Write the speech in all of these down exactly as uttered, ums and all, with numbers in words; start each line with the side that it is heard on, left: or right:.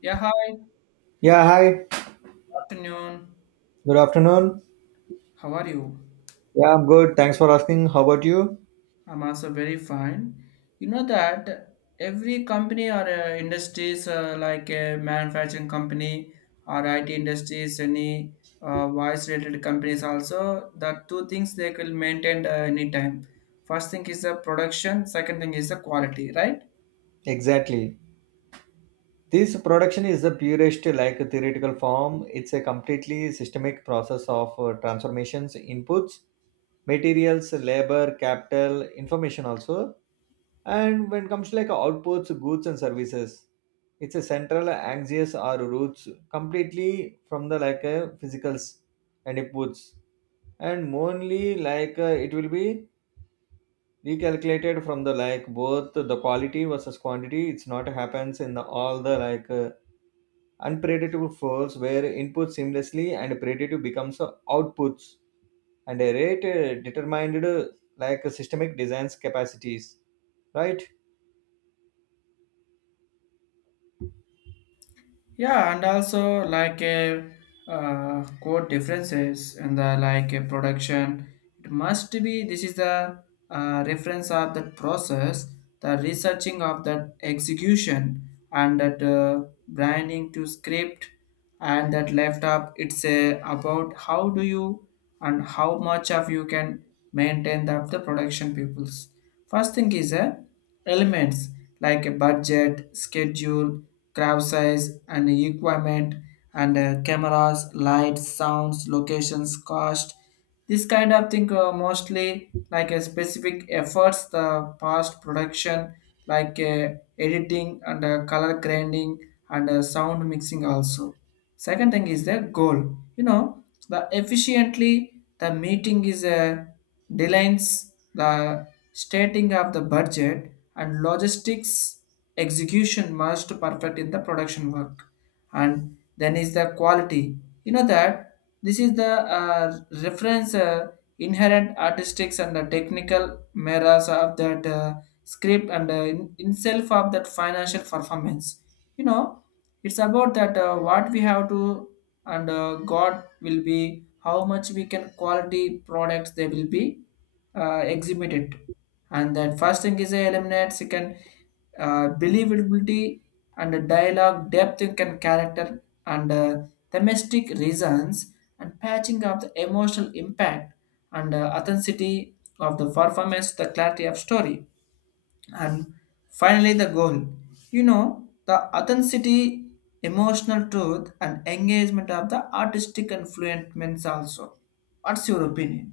left: Yeah, hi.
right: Yeah, hi.
left: Afternoon.
right: Good afternoon.
left: How are you?
right: Yeah, I'm good. Thanks for asking. How about you?
left: I'm also very fine. You know that every company or uh, industries uh, like a manufacturing company or I T industries, any uh, voice related companies also, the two things they will maintain uh, anytime. First thing is the production, second thing is the quality, right?
right: Exactly. This production is the purest like theoretical form. It's a completely systemic process of uh, transformations, inputs, materials, labor, capital, information also. And when it comes to like outputs, goods and services, it's a central axis or roots completely from the like a physicals and inputs. And only like uh, it will be recalculated from the like both the quality versus quantity, it's not happens in the, all the like uh, unpredictable flows where input seamlessly and predictive becomes uh, outputs and a rate uh, determined, uh, like uh, systemic designs capacities, right?
left: Yeah, and also like a uh, core differences in the like a production. It must be this is the uh, reference of that process, the researching of that execution and that uh, branding to script and that left up it's uh, about how do you and how much of you can maintain the, the production peoples first thing is uh, elements like a budget schedule crowd size and equipment and uh, cameras lights sounds locations cost this kind of thing uh, mostly like a specific efforts the past production like uh, editing and uh, color grinding and uh, sound mixing also. Second thing is the goal. You know the efficiently the meeting is a delays the stating of the budget and logistics execution must perfect in the production work and then is the quality you know that this is the uh, reference uh, inherent artistics and the technical mirrors of that uh, script and uh, in, in self of that financial performance. You know, it's about that uh, what we have to and uh, God will be how much we can quality products they will be uh, exhibited and that first thing is a eliminate second uh, believability and the dialogue depth and character and uh, domestic reasons and patching of the emotional impact and uh, authenticity of the performance the clarity of story and finally the goal you know the authenticity emotional truth and engagement of the artistic influence also what's your opinion.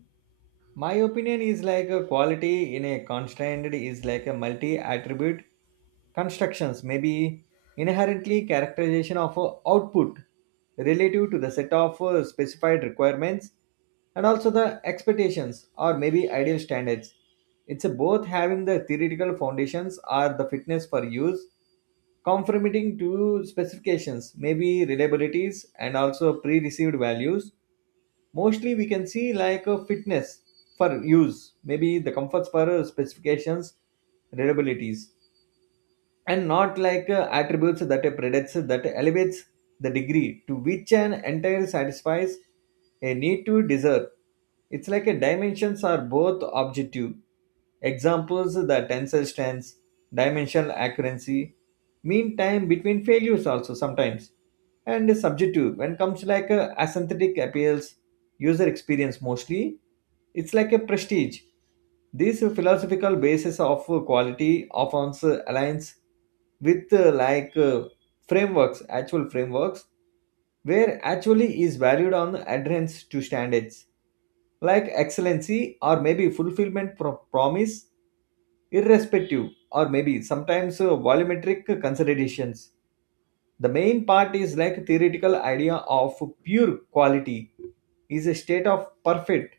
right: My opinion is like a quality in a constant is like a multi attribute constructions, maybe inherently characterization of a output relative to the set of uh, specified requirements and also the expectations or maybe ideal standards. It's a both having the theoretical foundations or the fitness for use, conforming to specifications, maybe reliabilities and also pre-received values. Mostly we can see like a fitness for use, maybe the comforts for uh, specifications, reliabilities, and not like uh, attributes that predates that elevates the degree to which an entire satisfies a need to deserve. It's like a dimensions are both objective. Examples the tensor strengths, dimensional accuracy, mean time between failures also sometimes, and subjective when comes like uh, aesthetic appeals, user experience mostly. It's like a prestige this philosophical basis of quality often aligns with uh, like uh, frameworks, actual frameworks, where actually is valued on adherence to standards like excellency or maybe fulfillment pro- promise, irrespective or maybe sometimes uh, volumetric considerations. The main part is like theoretical idea of pure quality is a state of perfect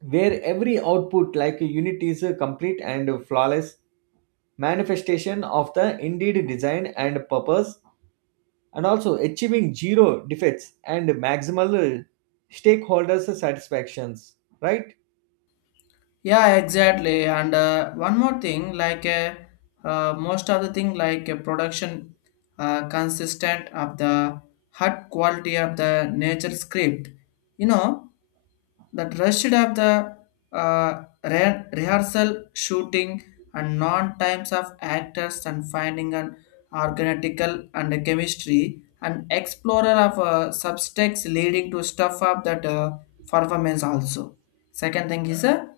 right: where every output like a unit is a complete and flawless manifestation of the indeed design and purpose, and also achieving zero defects and maximal uh, stakeholders satisfactions, right?
left: Yeah, exactly. And uh, one more thing, like uh, uh, most of the thing, like uh, production uh, consistent of the hard quality of the nature script. You know that rushed of the uh, re- rehearsal, shooting, and non times of actors and finding an organical and a chemistry and explorer of uh, subtext leading to stuff of that uh, performance also. Second thing is a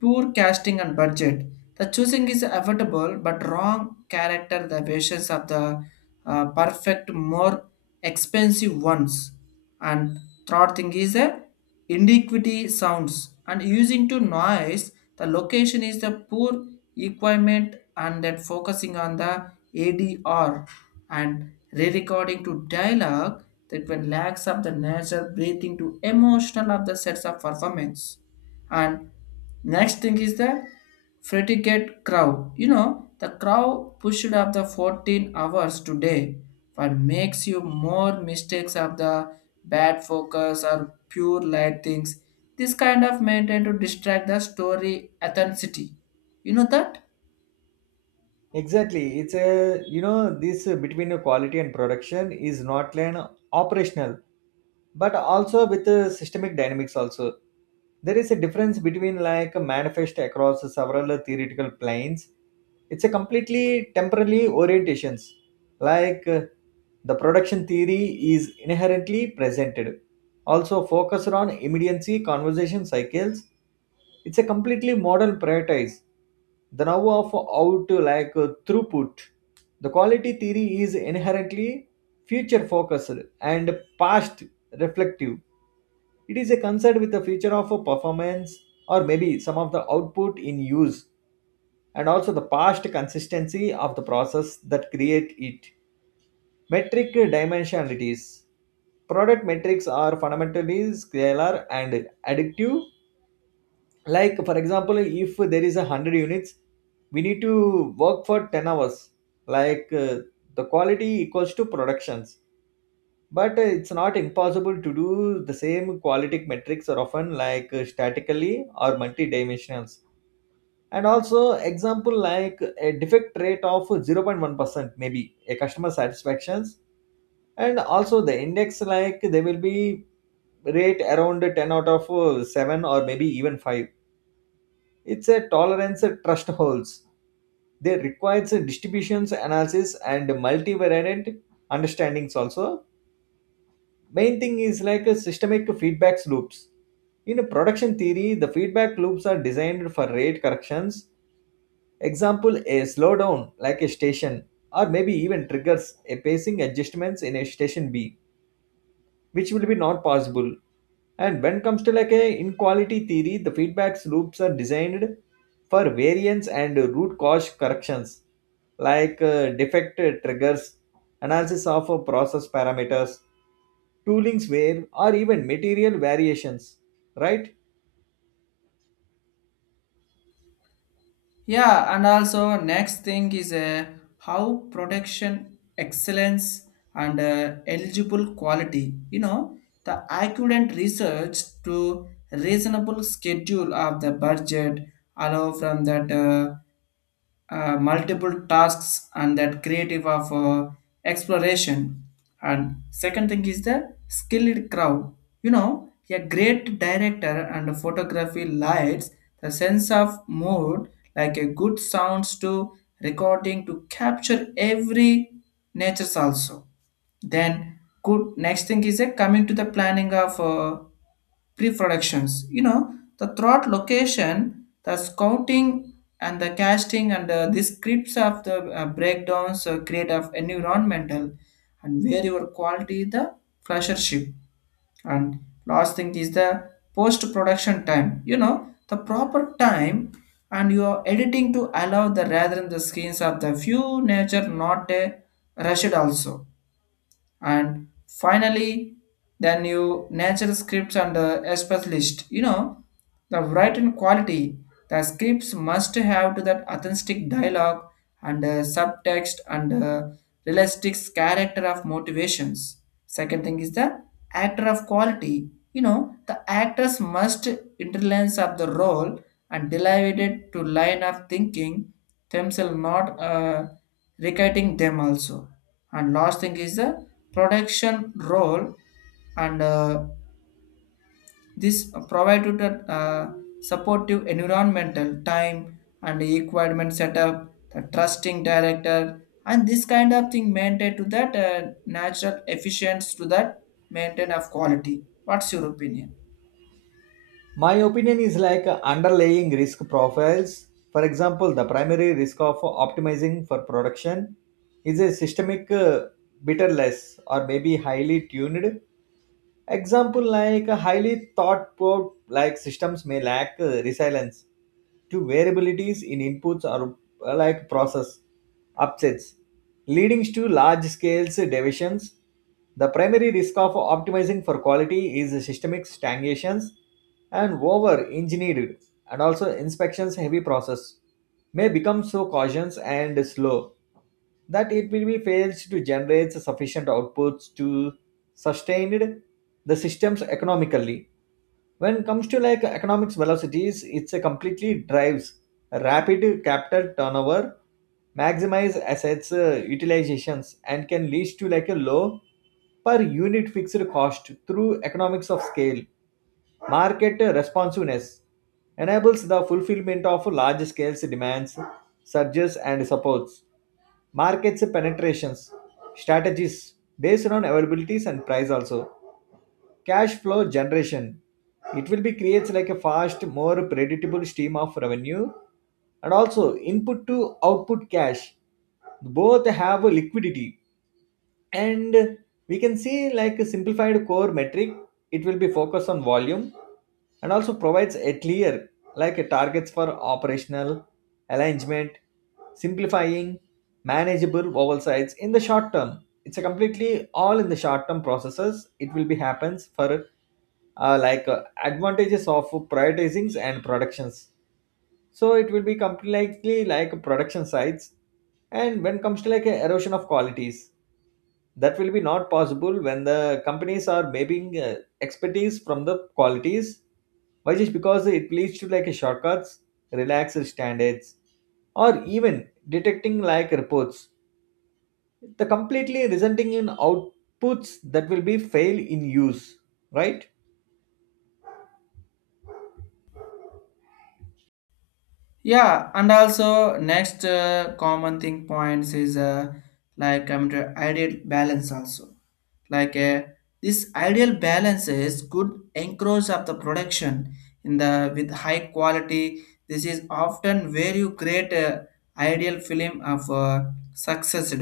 left: poor casting and budget. The choosing is affordable but wrong character. The patience of the uh, perfect more expensive ones. And third thing is a inequity sounds and using to noise. The location is the poor equipment and that focusing on the A D R and re-recording to dialogue that when lacks of the natural breathing to emotional of the sets of performance and next thing is the predicate crow you know the crow pushed up the fourteen hours today but makes you more mistakes of the bad focus or pure light things this kind of maintain to distract the story authenticity you know that.
right: Exactly. It's a, you know, this uh, between uh, quality and production is not an operational, but also with uh, systemic dynamics also. There is a difference between like a manifest across several theoretical planes. It's a completely temporally orientations. Like uh, the production theory is inherently presented, also focused on immediacy conversation cycles. It's a completely modern prioritize. The now of out like uh, throughput. The quality theory is inherently future focused and past reflective. It is a concern with the future of a performance or maybe some of the output in use, and also the past consistency of the process that create it. Metric dimensionalities. Product metrics are fundamentally scalar and additive. Like for example, if there is a one hundred units we need to work for ten hours, like uh, the quality equals to productions, but uh, it's not impossible to do the same. Quality metrics are often like uh, statically or multi-dimensionals, and also example like a defect rate of zero point one percent maybe a customer satisfactions, and also the index like they will be rate around ten out of uh, seven or maybe even five. It's a tolerance trust holds. They requires a distributions analysis and multivariate understandings also. Main thing is like a systemic feedback loops. In a production theory, the feedback loops are designed for rate corrections. Example, a slowdown like a station or maybe even triggers a pacing adjustments in a station B, which will be not possible. And when it comes to like a inequality theory, the feedbacks loops are designed for variance and root cause corrections, like uh, defect triggers analysis of uh, process parameters, toolings where or even material variations, right?
left: Yeah, and also next thing is uh, how protection excellence and uh, eligible quality. You know, the accurate research to reasonable schedule of the budget allow from that. Uh, uh, multiple tasks and that creative of uh, exploration and second thing is the skilled crowd you know a great director and photography lights the sense of mood like a good sounds to recording to capture every natures also then good next thing is a coming to the planning of uh, pre-productions you know the throat location the scouting and the casting and uh, the scripts of the uh, breakdowns uh, create of environmental and where your quality the flashership and last thing is the post production time you know the proper time and you are editing to allow the rather than the screens of the few nature not a rushed also and finally then you natural scripts and the express list you know the written quality the scripts must have to that authentic dialogue and uh, subtext and uh, realistic character of motivations. Second thing is the actor of quality. You know, the actors must intelligence of the role and delighted to line of thinking themselves not uh, reciting them also. And last thing is the production role and uh, this provided a uh, supportive environmental time and equipment setup, the trusting director, and this kind of thing maintained to that uh, natural efficiency to that maintain of quality. What's your opinion?
right: My opinion is like uh, underlying risk profiles. For example, the primary risk of optimizing for production is a systemic uh, bitterless or maybe highly tuned. Example like highly thought out like systems may lack uh, resilience to variabilities in inputs or uh, like process upsets, leading to large scale deviations. The primary risk of optimizing for quality is systemic stagnations and over engineered, and also inspections heavy process may become so cautious and slow that it will be fails to generate sufficient outputs to sustain the systems economically. When it comes to like economics velocities, it's a completely drives rapid capital turnover, maximize assets uh, utilizations, and can lead to like a low per unit fixed cost through economics of scale. Market responsiveness enables the fulfillment of large scale demands, surges, and supports. Markets penetrations, strategies based on availabilities and price also. Cash flow generation. It will be creates like a fast, more predictable stream of revenue, and also input to output cash. Both have liquidity. And we can see like a simplified core metric, it will be focused on volume, and also provides a clear like a targets for operational alignment, simplifying manageable oversights in the short term. It's a completely all in the short term processes, it will be happens for uh, like uh, advantages of prioritizings and productions. So it will be completely like production sites. And when comes to like a erosion of qualities, that will be not possible when the companies are mapping uh, expertise from the qualities. Why? Just because it leads to like a shortcuts, relaxed standards, or even detecting like reports, the completely resulting in outputs that will be fail in use, right?
left: Yeah, and also next uh, common thing points is uh, like um, the ideal balance also. Like uh, this ideal balance is good anchorage of the production in the with high quality. This is often where you create a ideal film of uh, success.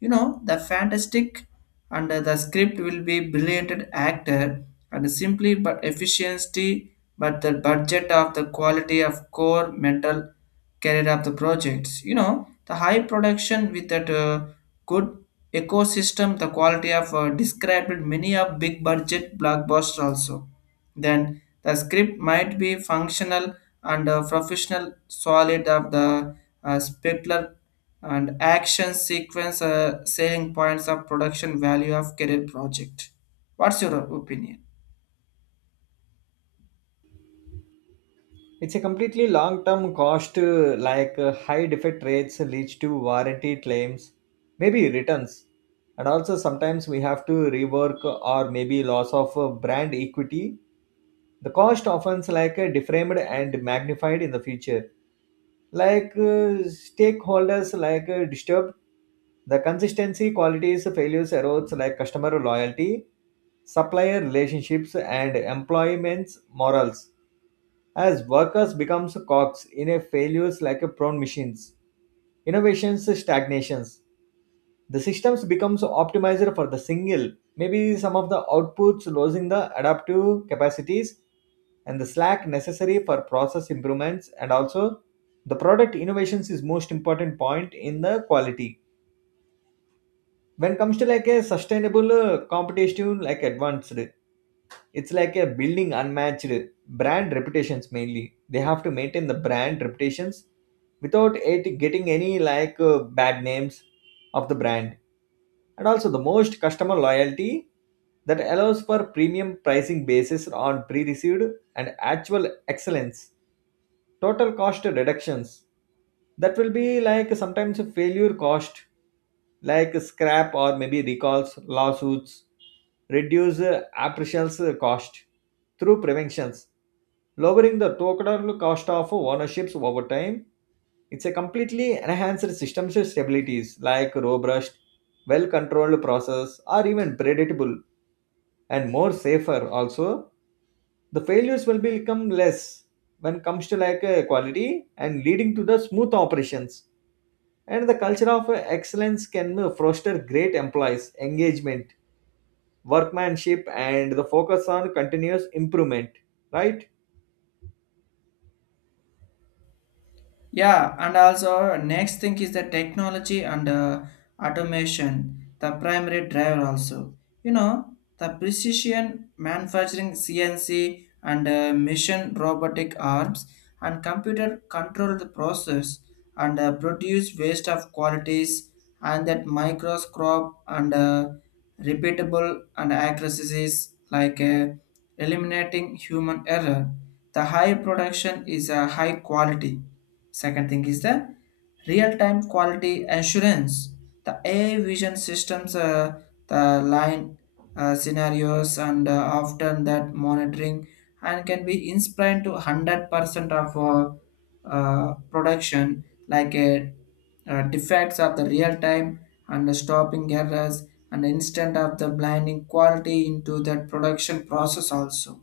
left: You know the fantastic and uh, the script will be brilliant actor and simply but efficiency but the budget of the quality of core mental carried of the projects you know the high production with that uh, good ecosystem the quality of uh, described many of big budget blockbuster also then the script might be functional and uh, professional solid of the uh, specular and action sequence uh, selling points of production value of career project. What's your opinion?
right: It's a completely long-term cost, uh, like uh, high defect rates leads to warranty claims, maybe returns, and also sometimes we have to rework or maybe loss of uh, brand equity. The cost often is like uh, deframed and magnified in the future. Like uh, stakeholders like uh, disturbed, the consistency, qualities, failures, erodes like customer loyalty, supplier relationships, and employment's morals as workers becomes cogs in a failures like a prone machines, innovations stagnations. The systems becomes optimizer for the single, maybe some of the outputs losing the adaptive capacities and the slack necessary for process improvements. And also the product innovations is most important point in the quality. When it comes to like a sustainable uh, competitive like advanced, it's like a building unmatched brand reputations. Mainly they have to maintain the brand reputations without it getting any like uh, bad names of the brand, and also the most customer loyalty that allows for premium pricing basis on pre-received and actual excellence. Total cost reductions, that will be like sometimes a failure cost like scrap or maybe recalls, lawsuits, reduce uh, appraisals uh, cost through preventions, lowering the total cost of ownerships over time. It's a completely enhanced systems stabilities like robust well controlled process or even predictable and more safer also. The failures will become less when comes to like uh, quality, and leading to the smooth operations. And the culture of uh, excellence can uh, foster great employees engagement, workmanship, and the focus on continuous improvement, right?
left: Yeah, and also next thing is the technology and uh, automation, the primary driver also. You know, the precision manufacturing C N C and uh, mission robotic arms and computer control the process and uh, produce waste of qualities and that microscope and uh, repeatable and accuracies like uh, eliminating human error. The high production is a high quality. Second thing is the real-time quality assurance. The A I vision systems, uh, the line uh, scenarios, and uh, often that monitoring and can be inspired to one hundred percent of uh, uh, production, like a uh, defects of the real time and the stopping errors and instant of the blinding quality into that production process also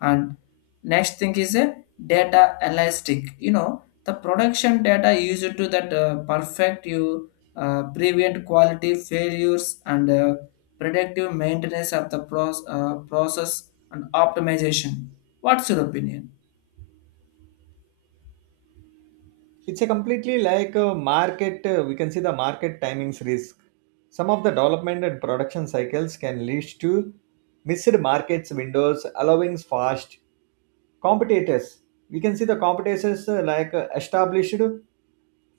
left: and next thing is a data elastic you know the production data used to that uh, perfect you uh, prevent quality failures and uh, predictive maintenance of the pro- uh, process and optimization what's your opinion.
right: It's a completely like a market uh, we can see the market timings risk. Some of the development and production cycles can lead to missed markets windows, allowing fast competitors. We can see the competitors uh, like uh, established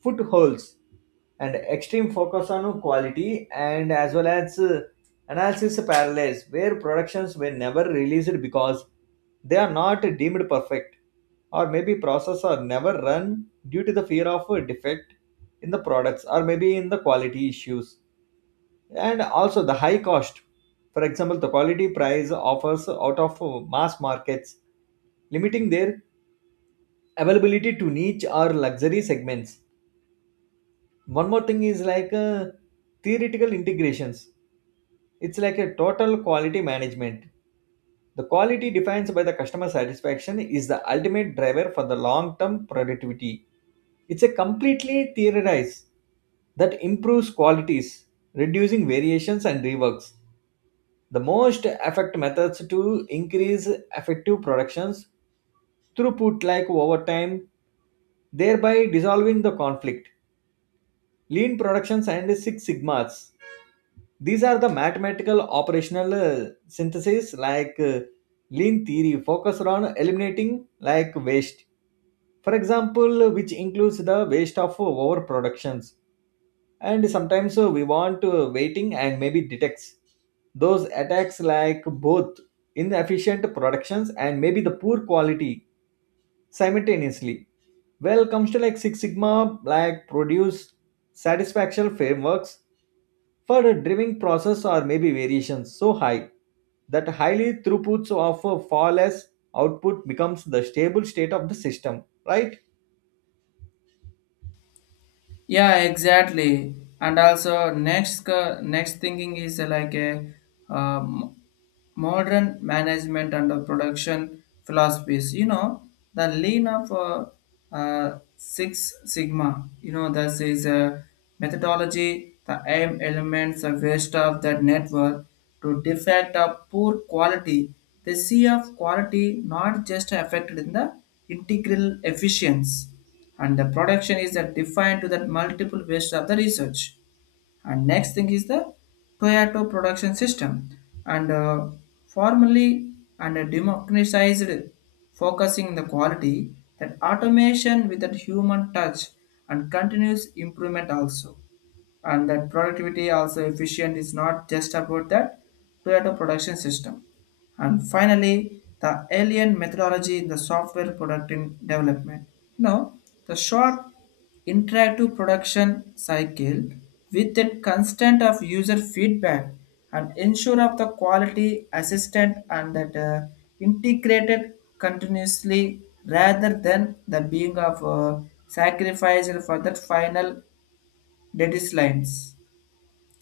right: footholds, and extreme focus on quality, and as well as uh, analysis paralysis where productions were never released because they are not deemed perfect, or maybe process are never run due to the fear of a defect in the products or maybe in the quality issues. And also the high cost. For example, the quality price offers out of uh, mass markets, limiting their availability to niche or luxury segments. One more thing is like uh, theoretical integrations. It's like a total quality management. The quality defined by the customer satisfaction is the ultimate driver for the long term productivity. It's a completely theorized that improves qualities, reducing variations and reworks. The most effective methods to increase effective productions throughput like overtime, thereby dissolving the conflict. Lean productions and Six Sigmas. These are the mathematical operational uh, synthesis. Like uh, lean theory focused on eliminating like waste. For example, which includes the waste of overproductions, and sometimes uh, we want uh, waiting and maybe detects. Those attacks like both inefficient productions and maybe the poor quality simultaneously. Well comes to like Six Sigma, like produce satisfaction frameworks for a driving process or maybe variations so high that highly throughputs of a far less output becomes the stable state of the system, right?
left: Yeah, exactly. And also next co- next thinking is uh, like a um, modern management and uh, production philosophies. You know the lean of uh, uh, Six Sigma. You know this is a methodology. The aim elements of waste of that network to defect of poor quality. The C of quality not just affected in the integral efficiency and the production is that defined to that multiple waste of the research and next thing is the Toyota production system and uh, formally and uh, democratized focusing the quality that automation with that human touch and continuous improvement also and that productivity also efficient is not just about that Toyota production system. And finally, the alien methodology in the software product in development. Now, the short interactive production cycle with the constant of user feedback and ensure of the quality assistant and that uh, integrated continuously rather than the being of uh, sacrificed for that final deadlines.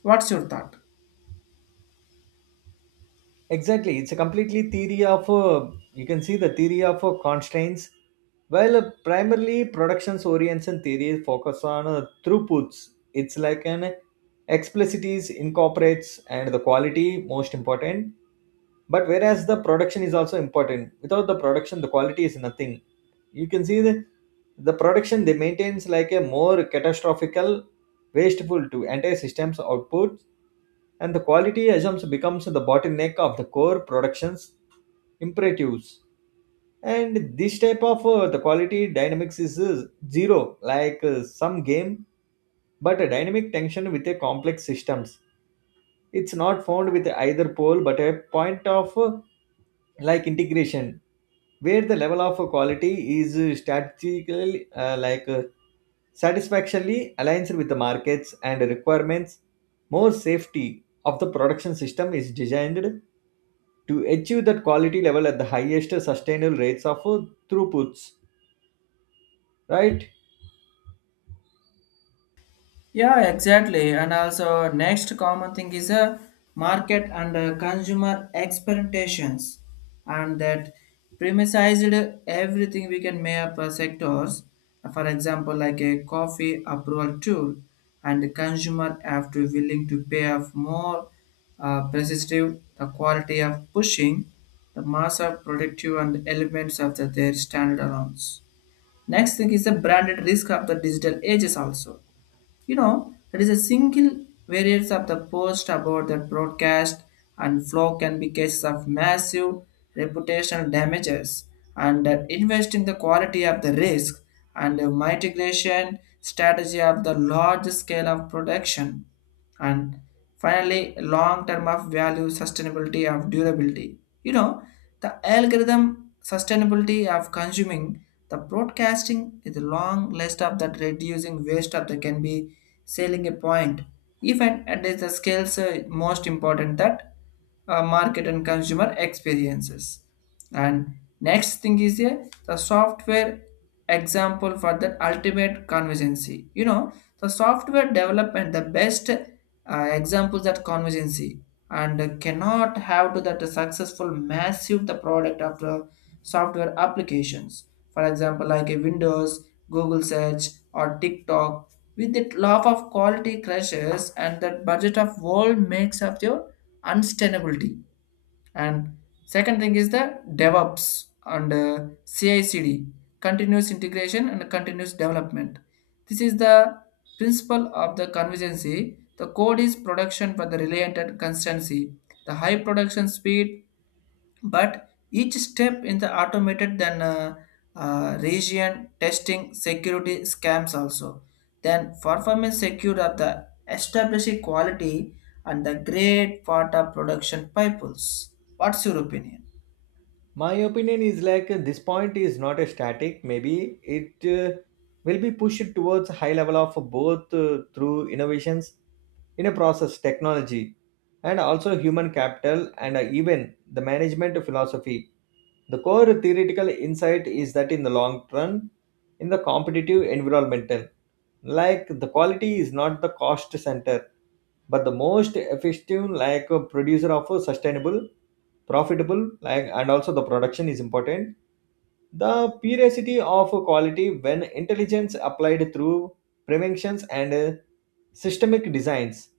left: What's your thought?
right: Exactly, it's a completely theory of uh, you can see the theory of uh, constraints, while uh, primarily productions oriented theory focus on uh, throughputs. It's like an explicites incorporates and the quality most important. But whereas the production is also important, without the production, the quality is nothing. You can see the the production they maintains like a more catastrophical, wasteful to entire systems output, and the quality assumption becomes the bottleneck of the core productions imperatives. And this type of uh, the quality dynamics is uh, zero like uh, some game, but a dynamic tension with a complex systems. It's not found with either pole but a point of uh, like integration, where the level of uh, quality is uh, strategically uh, like uh, satisfactorily aligns with the markets and requirements, more safety of the production system is designed to achieve that quality level at the highest sustainable rates of uh, throughputs, right?
left: Yeah, exactly. And also, next common thing is a market and uh, consumer expectations, and that premised everything we can make up uh, sectors. For example, like a coffee approval tool, and the consumer have to willing to pay off more uh, perceptive the quality of pushing the mass of productive and elements of the, their standard allowance. Next thing is the branded risk of the digital ages also. You know, there is a single variance of the post about that broadcast and flow can be cases of massive reputational damages and uh, invest in the quality of the risk and the mitigation strategy of the large scale of production. And finally, long term of value, sustainability of durability. You know, the algorithm sustainability of consuming the broadcasting is a long list of that reducing waste of the can be selling a point. Even at the scales uh, most important that uh, market and consumer experiences. And next thing is a the software example for the ultimate convergency. You know, the software development, the best uh, examples that convergency and cannot have to that successful massive the product of the software applications. For example, like a Windows, Google search or TikTok with the love of quality crashes and that budget of world makes up your unsustainability and second thing is the DevOps and uh, C I/C D, continuous integration and continuous development. This is the principle of the convergency. The code is production for the reliant and constancy. The high production speed but each step in the automated then uh, uh, region testing security scams also then performance secure of the established quality and the great part of production pipes what's your opinion.
right: My opinion is like uh, this point is not a static, maybe it uh, will be pushed towards a high level of both uh, through innovations in a process technology, and also human capital and uh, even the management philosophy. The core theoretical insight is that in the long run, in the competitive environmental, like the quality is not the cost center, but the most effective like a producer of a sustainable profitable, like, and also the production is important. The purity of quality when intelligence applied through preventions and uh, systemic designs,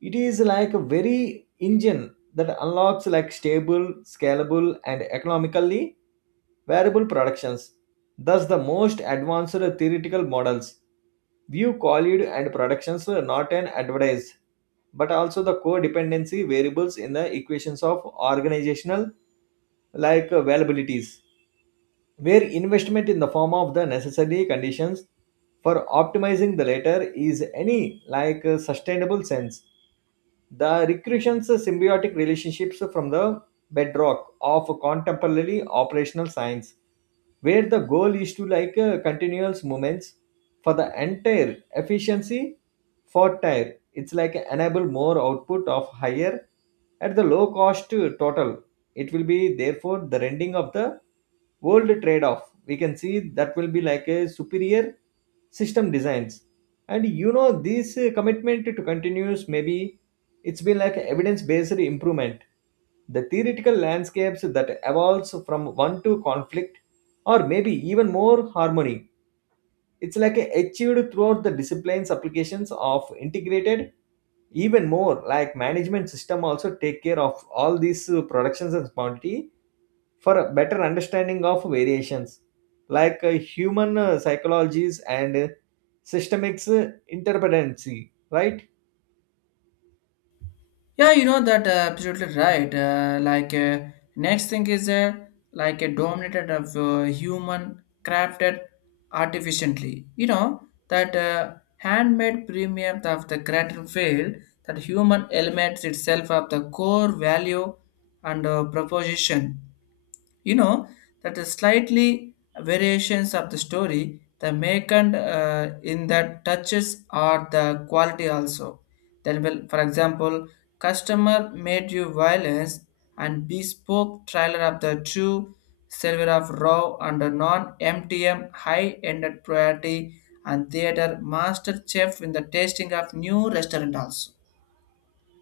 right: it is like a very engine that unlocks like stable, scalable, and economically variable productions. Thus the most advanced theoretical models view quality and productions not an advertise, but also the codependency variables in the equations of organizational like uh, availabilities, where investment in the form of the necessary conditions for optimizing the latter is any like uh, sustainable sense. The recursions symbiotic relationships from the bedrock of contemporary operational science, where the goal is to like uh, continuous movements for the entire efficiency for tire. It's like enable more output of higher at the low cost uh, total. It will be therefore the rendering of the world trade-off. We can see that will be like a superior system designs. And you know this uh, commitment to continuous, maybe it's been like evidence based improvement. The theoretical landscapes that evolves from one to conflict or maybe even more harmony. It's like achieved throughout the disciplines applications of integrated, even more like management system, also take care of all these uh, productions and quantity for a better understanding of variations like uh, human uh, psychologies and uh, systemics uh, interdependency, right?
left: Yeah, you know that uh, absolutely right. Uh, like uh, next thing is uh, like a dominated of uh, human crafted artificially. You know that uh, handmade premium of the creator field that human elements itself of the core value and uh, proposition. You know that the slightly variations of the story, the make and uh, in that touches or the quality also. Then will, for example, customer made you violence and bespoke trailer of the true server of raw and non-M T M high-ended priority and theater master chef in the tasting of new restaurant also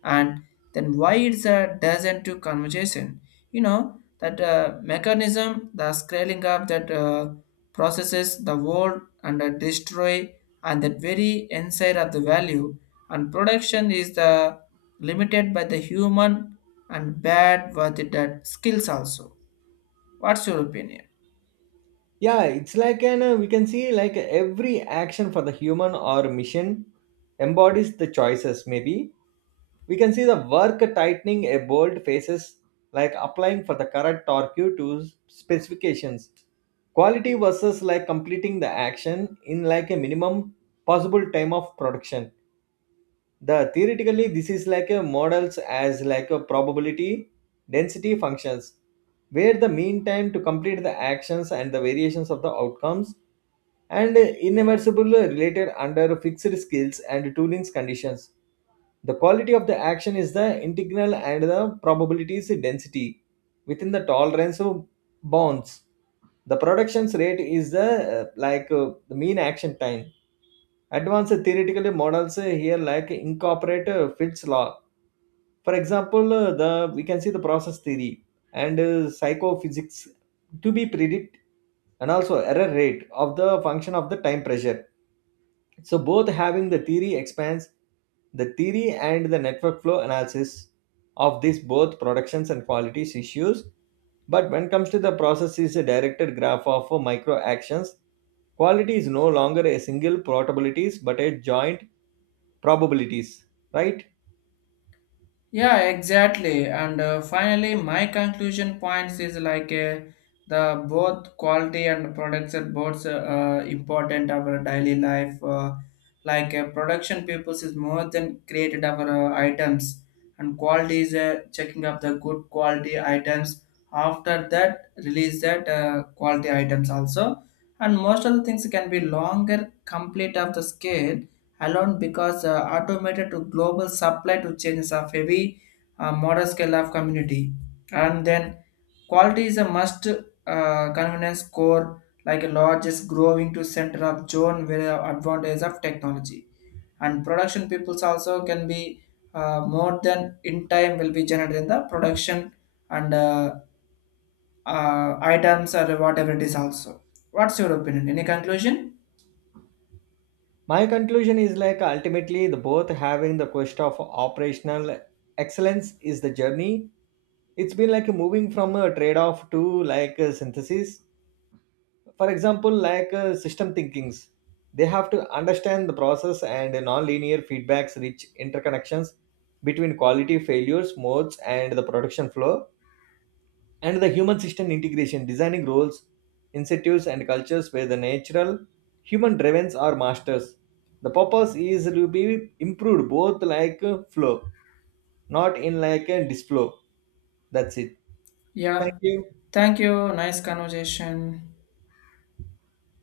left: and then why it's a doesn't to conversation you know that uh, mechanism the scaling up that uh, processes the world and uh, destroy and that very inside of the value and production is the limited by the human and bad with the that skills also what's your opinion.
right: Yeah, it's like an uh, we can see like every action for the human or mission embodies the choices. Maybe we can see the work tightening a bold faces, like applying for the correct torque to s- specifications. Quality versus like completing the action in like a minimum possible time of production. The theoretically this is like a models as like a probability density functions, where the mean time to complete the actions and the variations of the outcomes and inevitable related under fixed skills and toolings conditions. The quality of the action is the integral and the probabilities density within the tolerance of bounds. The productions rate is the uh, like uh, the mean action time. Advanced theoretical models uh, here like incorporate uh, Fitts law. For example, uh, the we can see the process theory and uh, psychophysics to be predict, and also error rate of the function of the time pressure. So both having the theory expands the theory and the network flow analysis of these both productions and qualities issues. But when comes to the process is a directed graph of uh, micro actions, quality is no longer a single probabilities but a joint probabilities, right?
left: Yeah, exactly. And uh, finally, my conclusion points is like uh, the both quality and production both uh, uh, important our daily life. Uh, like uh, production purpose is more than created our uh, items, and quality is uh, checking up the good quality items. After that, release that uh, quality items also, and most of the things can be longer complete of the scale alone because uh, automated to global supply to changes of heavy uh, model scale of community and then quality is a must uh, convenience core like a largest growing to center of zone where advantage of technology and production peoples also can be uh, more than in time will be generated in the production and uh, uh, items or whatever it is also what's your opinion any conclusion.
right: My conclusion is like ultimately the both having the quest of operational excellence is the journey. It's been like moving from a trade-off to like a synthesis. For example, like uh, system thinkings, they have to understand the process and non-linear feedbacks rich interconnections between quality failures modes and the production flow, and the human system integration, designing roles, incentives, and cultures where the natural human drivens are masters. The purpose is to be improved both like uh, flow, not in like a disflow. That's it. Thank
left: Yeah,
right: you.
left: thank you. Nice conversation.